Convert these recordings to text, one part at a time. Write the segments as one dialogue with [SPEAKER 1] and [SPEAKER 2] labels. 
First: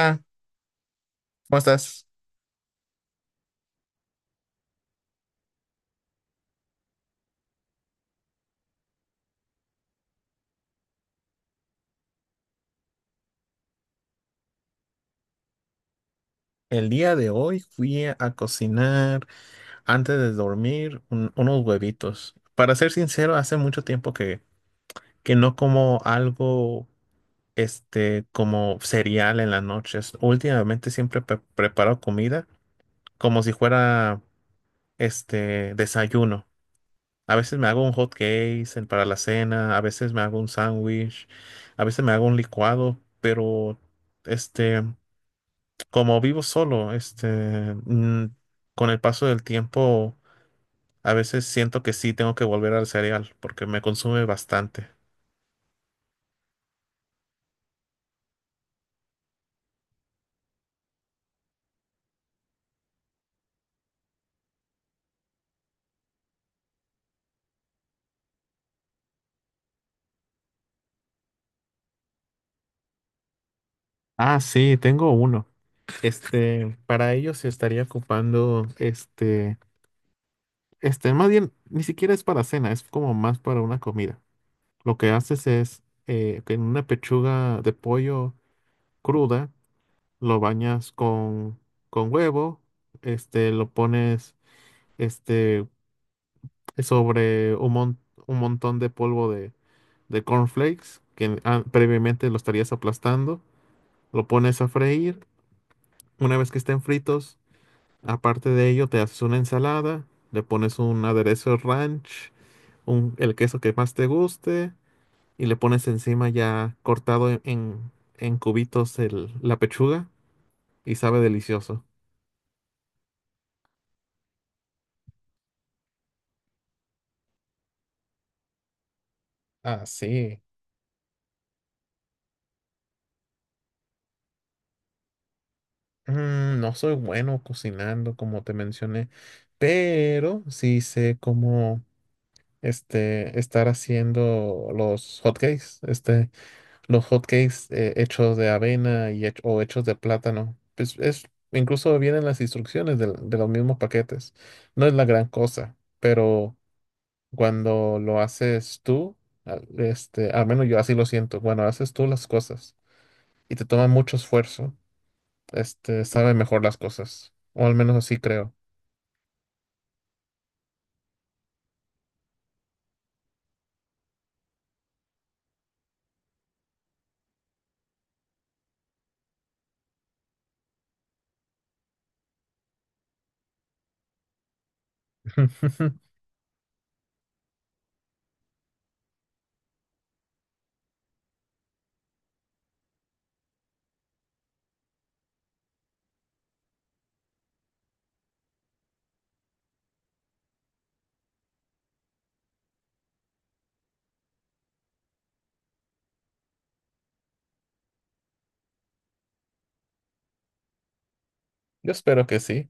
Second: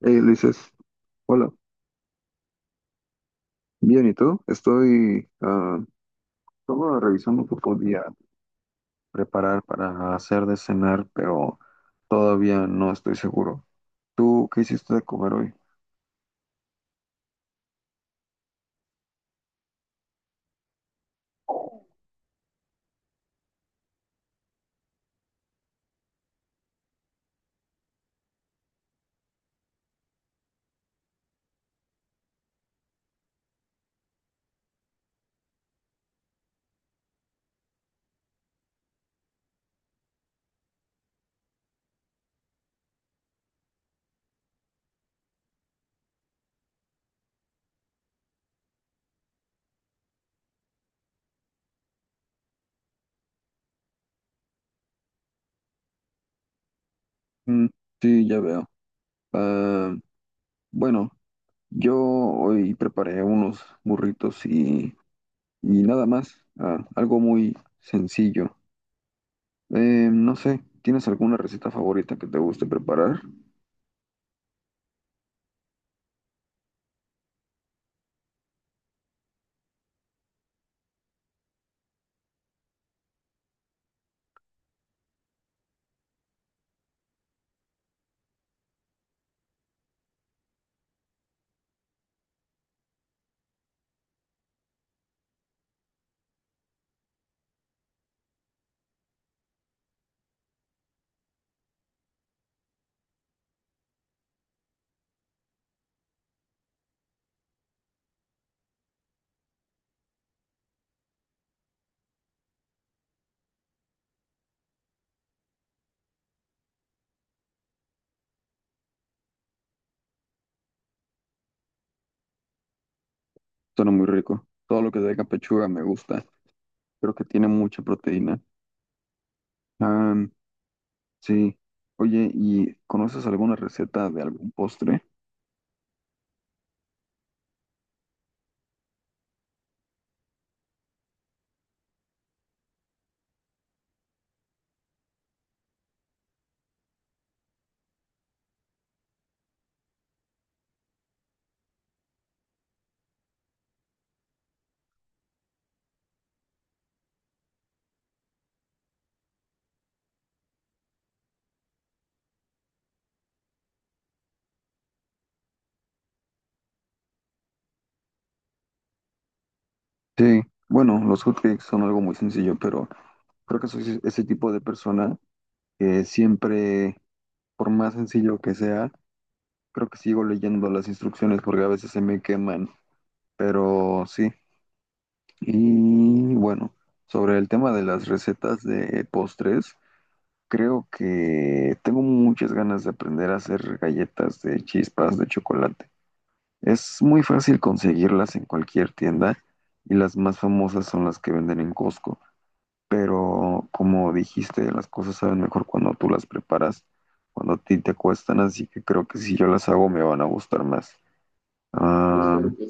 [SPEAKER 1] Hey, Ulises, hola.
[SPEAKER 2] ¿cómo estás?
[SPEAKER 1] Bien, ¿y tú? Estoy solo revisando qué podía preparar para hacer de cenar, pero todavía no estoy seguro. ¿Tú qué hiciste de comer hoy?
[SPEAKER 2] El día de hoy fui a cocinar antes de dormir unos huevitos. Para ser sincero, hace mucho tiempo que no como algo como cereal en las noches. Últimamente siempre preparo comida como si fuera desayuno. A veces me hago un hot cake para la cena, a veces me hago un sándwich, a veces me hago un licuado, pero este. como vivo solo, con el paso del tiempo, a veces siento que sí tengo que volver al cereal porque me consume bastante.
[SPEAKER 1] Mm, sí, ya veo. Ah, bueno, yo hoy preparé unos burritos y nada más. Ah, algo muy sencillo. No sé, ¿tienes alguna receta favorita que te guste preparar?
[SPEAKER 2] Ah, sí, tengo uno. Para ello se estaría ocupando, más bien, ni siquiera es para cena, es como más para una comida. Lo que haces es, que en una pechuga de pollo cruda, lo bañas con huevo, lo pones, este, sobre un, un montón de polvo de cornflakes que ah, previamente lo estarías aplastando. Lo pones a freír. Una vez que estén fritos, aparte de ello, te haces una ensalada, le pones un aderezo ranch, un, el queso que más te guste y le pones encima ya cortado en, en cubitos la pechuga y sabe delicioso.
[SPEAKER 1] Suena muy rico. Todo lo que tenga pechuga me gusta. Creo que tiene mucha proteína.
[SPEAKER 2] Ah,
[SPEAKER 1] Ah,
[SPEAKER 2] sí.
[SPEAKER 1] sí. Oye, ¿y conoces alguna receta de algún postre?
[SPEAKER 2] Mm, no soy bueno cocinando, como te mencioné, pero sí sé cómo estar haciendo los hotcakes, los hotcakes hechos de avena y o hechos de plátano. Pues es, incluso vienen las instrucciones de, los mismos paquetes. No es la gran cosa, pero cuando lo haces tú, al menos yo así lo siento, cuando haces tú las cosas y te toma mucho esfuerzo, sabe mejor las cosas, o al menos así creo.
[SPEAKER 1] Sí. Bueno, los hotcakes son algo muy sencillo, pero creo que soy ese tipo de persona que siempre, por más sencillo que sea, creo que sigo leyendo las instrucciones porque a veces se me queman. Pero sí. Y bueno, sobre el tema de las recetas de postres, creo que tengo muchas ganas de aprender a hacer galletas de chispas de chocolate. Es muy fácil conseguirlas en cualquier tienda y las más famosas son las que venden en Costco. Pero como dijiste, las cosas saben mejor cuando tú las preparas, cuando a ti te cuestan, así que creo que si yo las hago me van a gustar más.
[SPEAKER 2] Yo espero
[SPEAKER 1] Ah,
[SPEAKER 2] que sí.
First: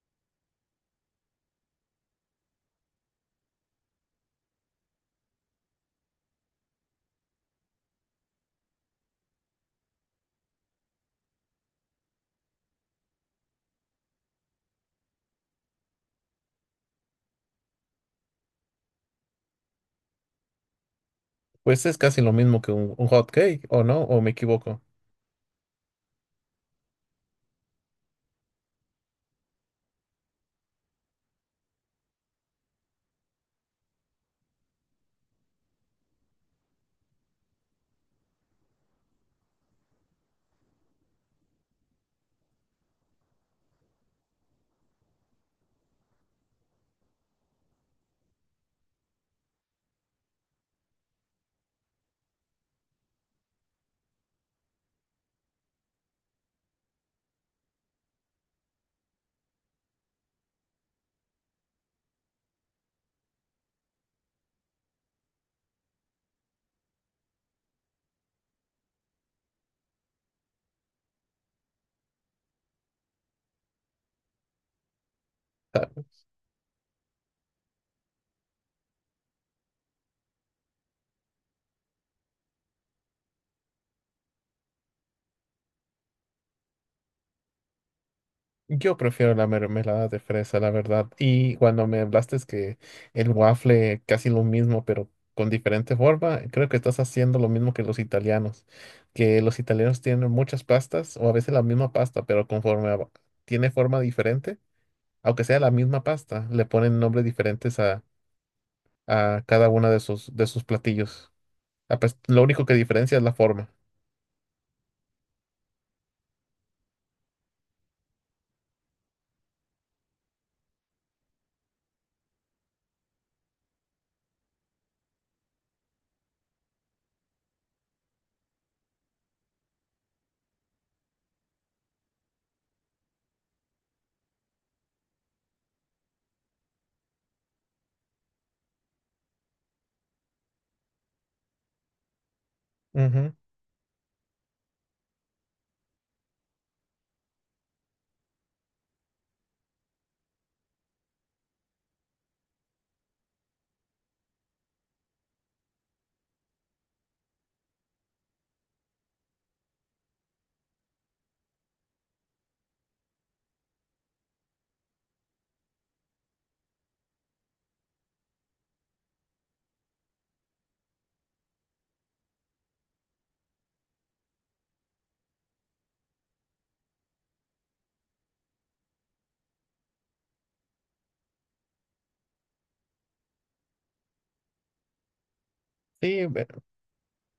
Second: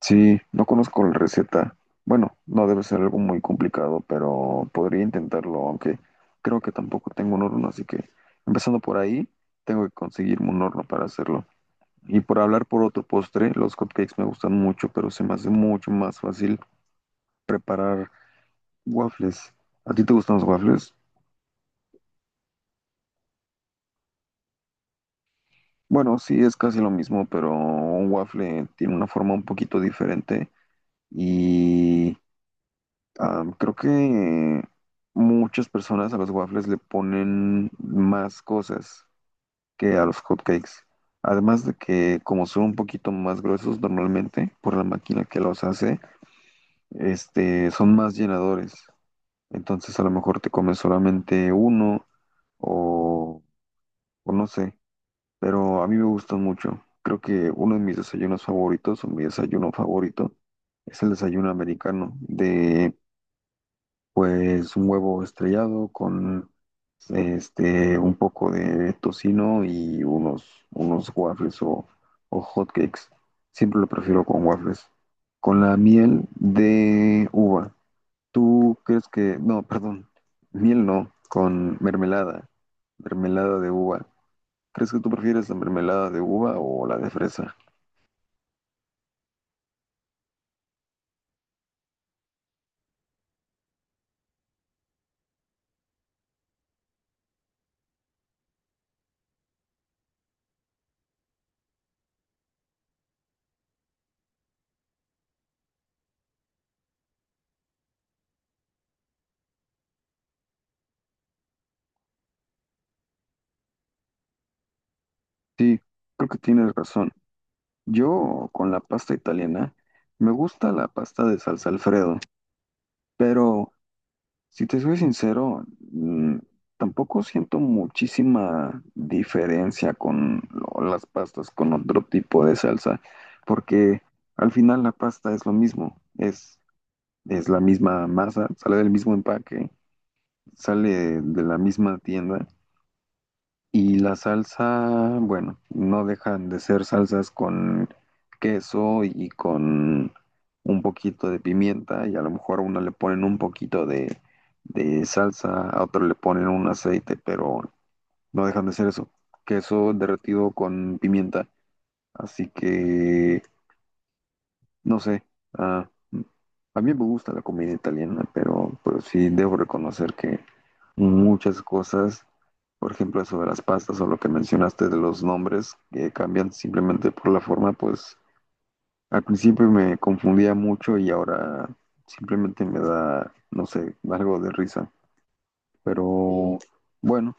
[SPEAKER 1] sí, no conozco la receta. Bueno, no debe ser algo muy complicado, pero podría intentarlo, aunque creo que tampoco tengo un horno, así que empezando por ahí, tengo que conseguirme un horno para hacerlo. Y por hablar por otro postre, los cupcakes me gustan mucho, pero se me hace mucho más fácil preparar waffles. ¿A ti te gustan los waffles?
[SPEAKER 2] Pues es casi lo mismo que un hot cake, ¿o no? ¿O me equivoco?
[SPEAKER 1] Bueno, sí, es casi lo mismo, pero un waffle tiene una forma un poquito diferente y creo que muchas personas a los waffles le ponen más cosas que a los hotcakes. Además de que como son un poquito más gruesos normalmente por la máquina que los hace, son más llenadores. Entonces a lo mejor te comes solamente uno o, o no sé, pero a mí me gustan mucho. Creo que uno de mis desayunos favoritos o mi desayuno favorito es el desayuno americano de pues un huevo estrellado con un poco de tocino y unos waffles o hot cakes. Siempre lo prefiero con waffles. Con la miel de uva. ¿Tú crees que, no, perdón, miel no, con mermelada, mermelada de uva? ¿Crees que tú prefieres la mermelada de uva o la de fresa?
[SPEAKER 2] Yo prefiero la mermelada de fresa, la verdad. Y cuando me hablaste es que el waffle casi lo mismo, pero con diferente forma, creo que estás haciendo lo mismo que los italianos tienen muchas pastas o a veces la misma pasta, pero tiene forma diferente, aunque sea la misma pasta, le ponen nombres diferentes a cada una de sus platillos. Ah, pues, lo único que diferencia es la forma.
[SPEAKER 1] Sí, creo que tienes razón. Yo con la pasta italiana, me gusta la pasta de salsa Alfredo, pero si te soy sincero, mm, tampoco siento muchísima diferencia con las pastas con otro tipo de salsa, porque al final la pasta es lo mismo, es la misma masa, sale del mismo empaque, sale de la misma tienda
[SPEAKER 2] Ujú.
[SPEAKER 1] y la salsa, bueno, no dejan de ser salsas con queso y con un poquito de pimienta y a lo mejor a una le ponen un poquito de salsa, a otro le ponen un aceite, pero no dejan de ser eso, queso derretido con pimienta. Así que no sé, ah, a mí me gusta la comida italiana, pero sí debo reconocer que muchas cosas, por ejemplo, eso de las pastas o lo que mencionaste de los nombres que cambian simplemente por la forma, pues al principio me confundía mucho y ahora simplemente me da, no sé, algo de risa.
[SPEAKER 2] Sí, ve-
[SPEAKER 1] Pero bueno,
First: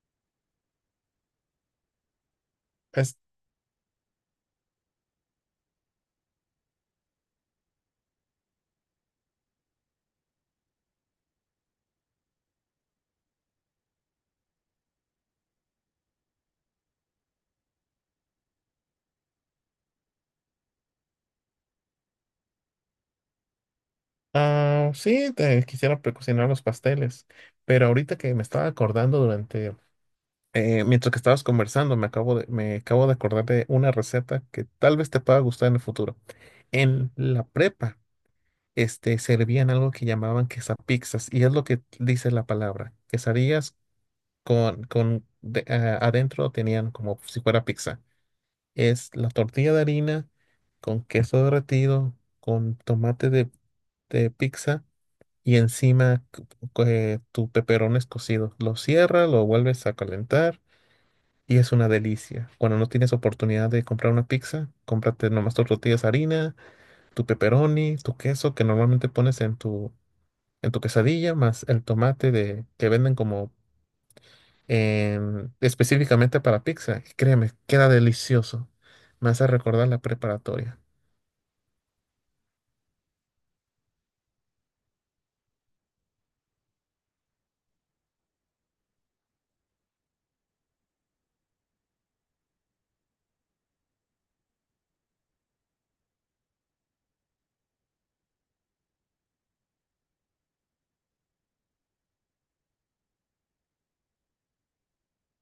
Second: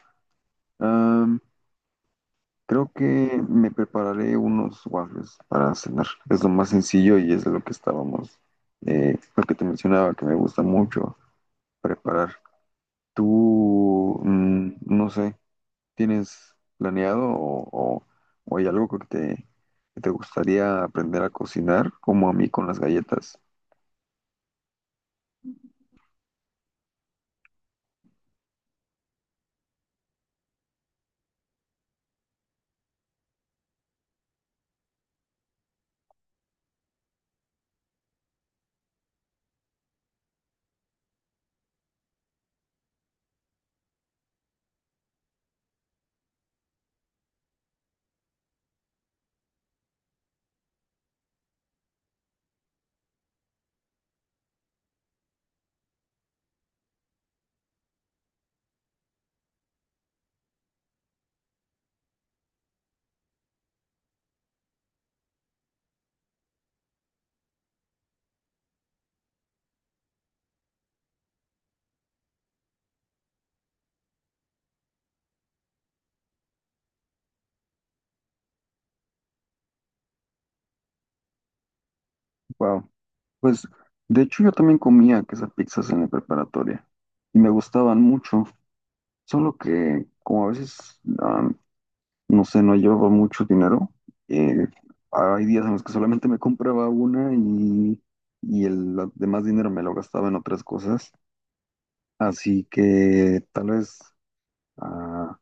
[SPEAKER 1] creo
[SPEAKER 2] es-
[SPEAKER 1] que me prepararé unos waffles para cenar. Es lo más sencillo y es de lo que estábamos, lo que te mencionaba, que me gusta mucho preparar. Tú, no sé, ¿tienes planeado o- o hay algo que que te gustaría aprender a cocinar, como a mí con las galletas?
[SPEAKER 2] Ah, sí, quisiera precocinar los pasteles, pero ahorita que me estaba acordando durante, mientras que estabas conversando, me acabo de acordar de una receta que tal vez te pueda gustar en el futuro. En la prepa, servían algo que llamaban quesapizzas, y es lo que dice la palabra, quesadillas con, ah, adentro tenían como si fuera pizza. Es la tortilla de harina con queso derretido, con tomate de pizza y encima tu peperón es cocido. Lo cierras, lo vuelves a calentar y es una delicia. Cuando no tienes oportunidad de comprar una pizza, cómprate nomás tus tortillas de harina, tu pepperoni, tu queso que normalmente pones en tu quesadilla, más el tomate de, que venden como específicamente para pizza. Y créeme, queda delicioso. Me hace recordar la preparatoria.
[SPEAKER 1] Wow. Pues, de hecho, yo también comía esas pizzas en la preparatoria y me gustaban mucho, solo que como a veces no sé, no llevaba mucho dinero. Eh, hay días en los que solamente me compraba una y el demás dinero me lo gastaba en otras cosas. Así que tal vez ah,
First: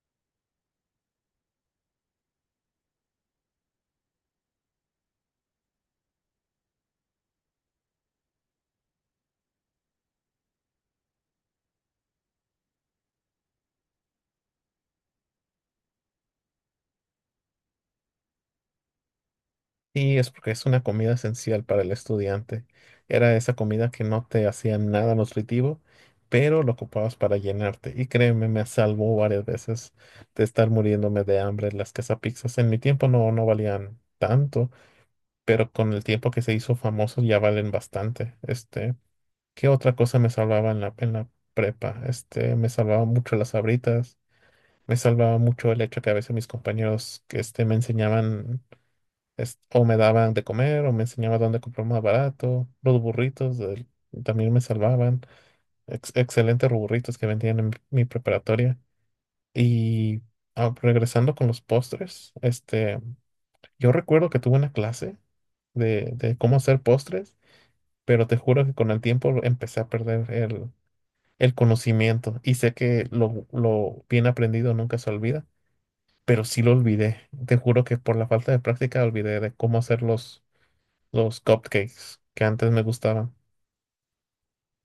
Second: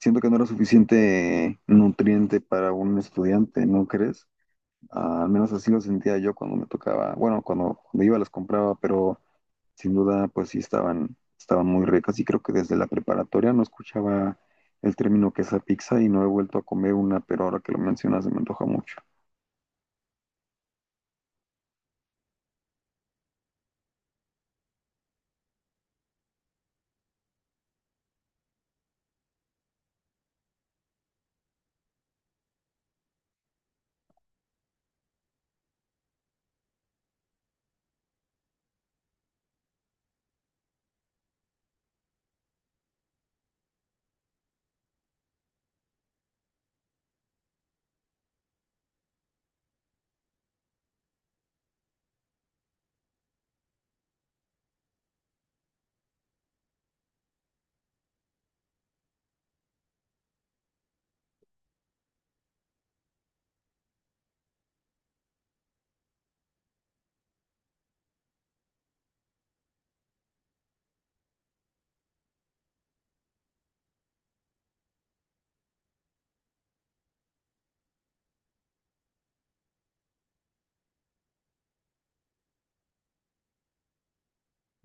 [SPEAKER 1] siento que no era suficiente nutriente para un estudiante, ¿no crees? Ah, al menos así lo sentía yo cuando me tocaba, bueno, cuando iba las compraba, pero sin duda, pues sí estaban muy ricas y creo que desde la preparatoria no escuchaba el término quesapizza y no he vuelto a comer una, pero ahora que lo mencionas se me antoja mucho.
[SPEAKER 2] Sí, es porque es una comida esencial para el estudiante. Era esa comida que no te hacía nada nutritivo, pero lo ocupabas para llenarte. Y créeme, me salvó varias veces de estar muriéndome de hambre. Las quesapizzas en mi tiempo no valían tanto, pero con el tiempo que se hizo famoso ya valen bastante. ¿Qué otra cosa me salvaba en la prepa? Me salvaba mucho las sabritas. Me salvaba mucho el hecho que a veces mis compañeros que me enseñaban o me daban de comer, o me enseñaban dónde comprar más barato. Los burritos también me salvaban. Excelentes burritos que vendían en mi preparatoria. Y ah, regresando con los postres, yo recuerdo que tuve una clase de cómo hacer postres, pero te juro que con el tiempo empecé a perder el conocimiento. Y sé que lo bien aprendido nunca se olvida, pero sí lo olvidé. Te juro que por la falta de práctica olvidé de cómo hacer los cupcakes que antes me gustaban.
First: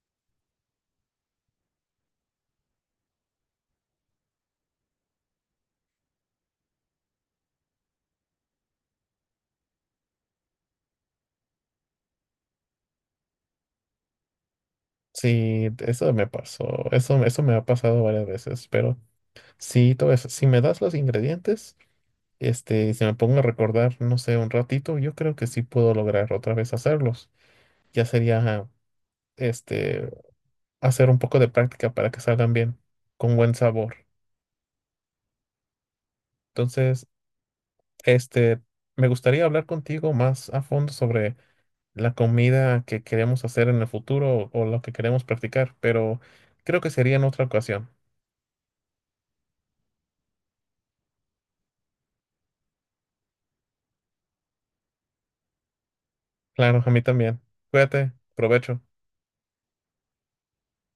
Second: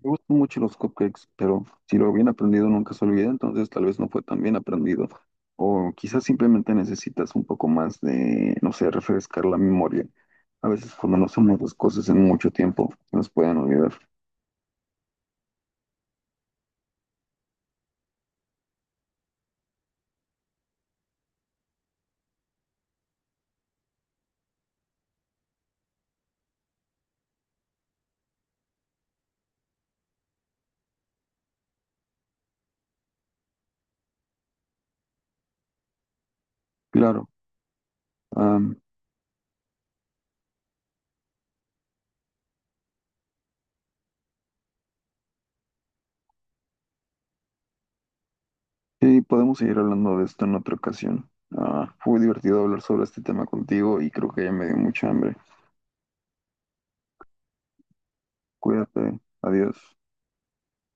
[SPEAKER 1] Me gustan mucho los cupcakes, pero si lo bien aprendido nunca se olvida, entonces tal vez no fue tan bien aprendido. O quizás simplemente necesitas un poco más de, no sé, refrescar la memoria. A veces cuando no hacemos las cosas en mucho tiempo, se nos pueden olvidar.
[SPEAKER 2] Sí, eso me pasó, eso me ha pasado varias veces, pero sí, todo eso, si me das los ingredientes, si me pongo a recordar, no sé, un ratito, yo creo que sí puedo lograr otra vez hacerlos. Ya sería, este, hacer un poco de práctica para que salgan bien, con buen sabor. Entonces,
[SPEAKER 1] Claro,
[SPEAKER 2] este,
[SPEAKER 1] am,
[SPEAKER 2] me gustaría hablar contigo más a fondo sobre la comida que queremos hacer en el futuro o lo que queremos practicar, pero creo que sería en otra ocasión.
[SPEAKER 1] sí, podemos seguir hablando de esto en otra ocasión. Ah, fue divertido hablar sobre este tema contigo y creo que ya me dio mucha hambre.
[SPEAKER 2] Claro, a mí también. Cuídate, provecho.
[SPEAKER 1] Cuídate, adiós.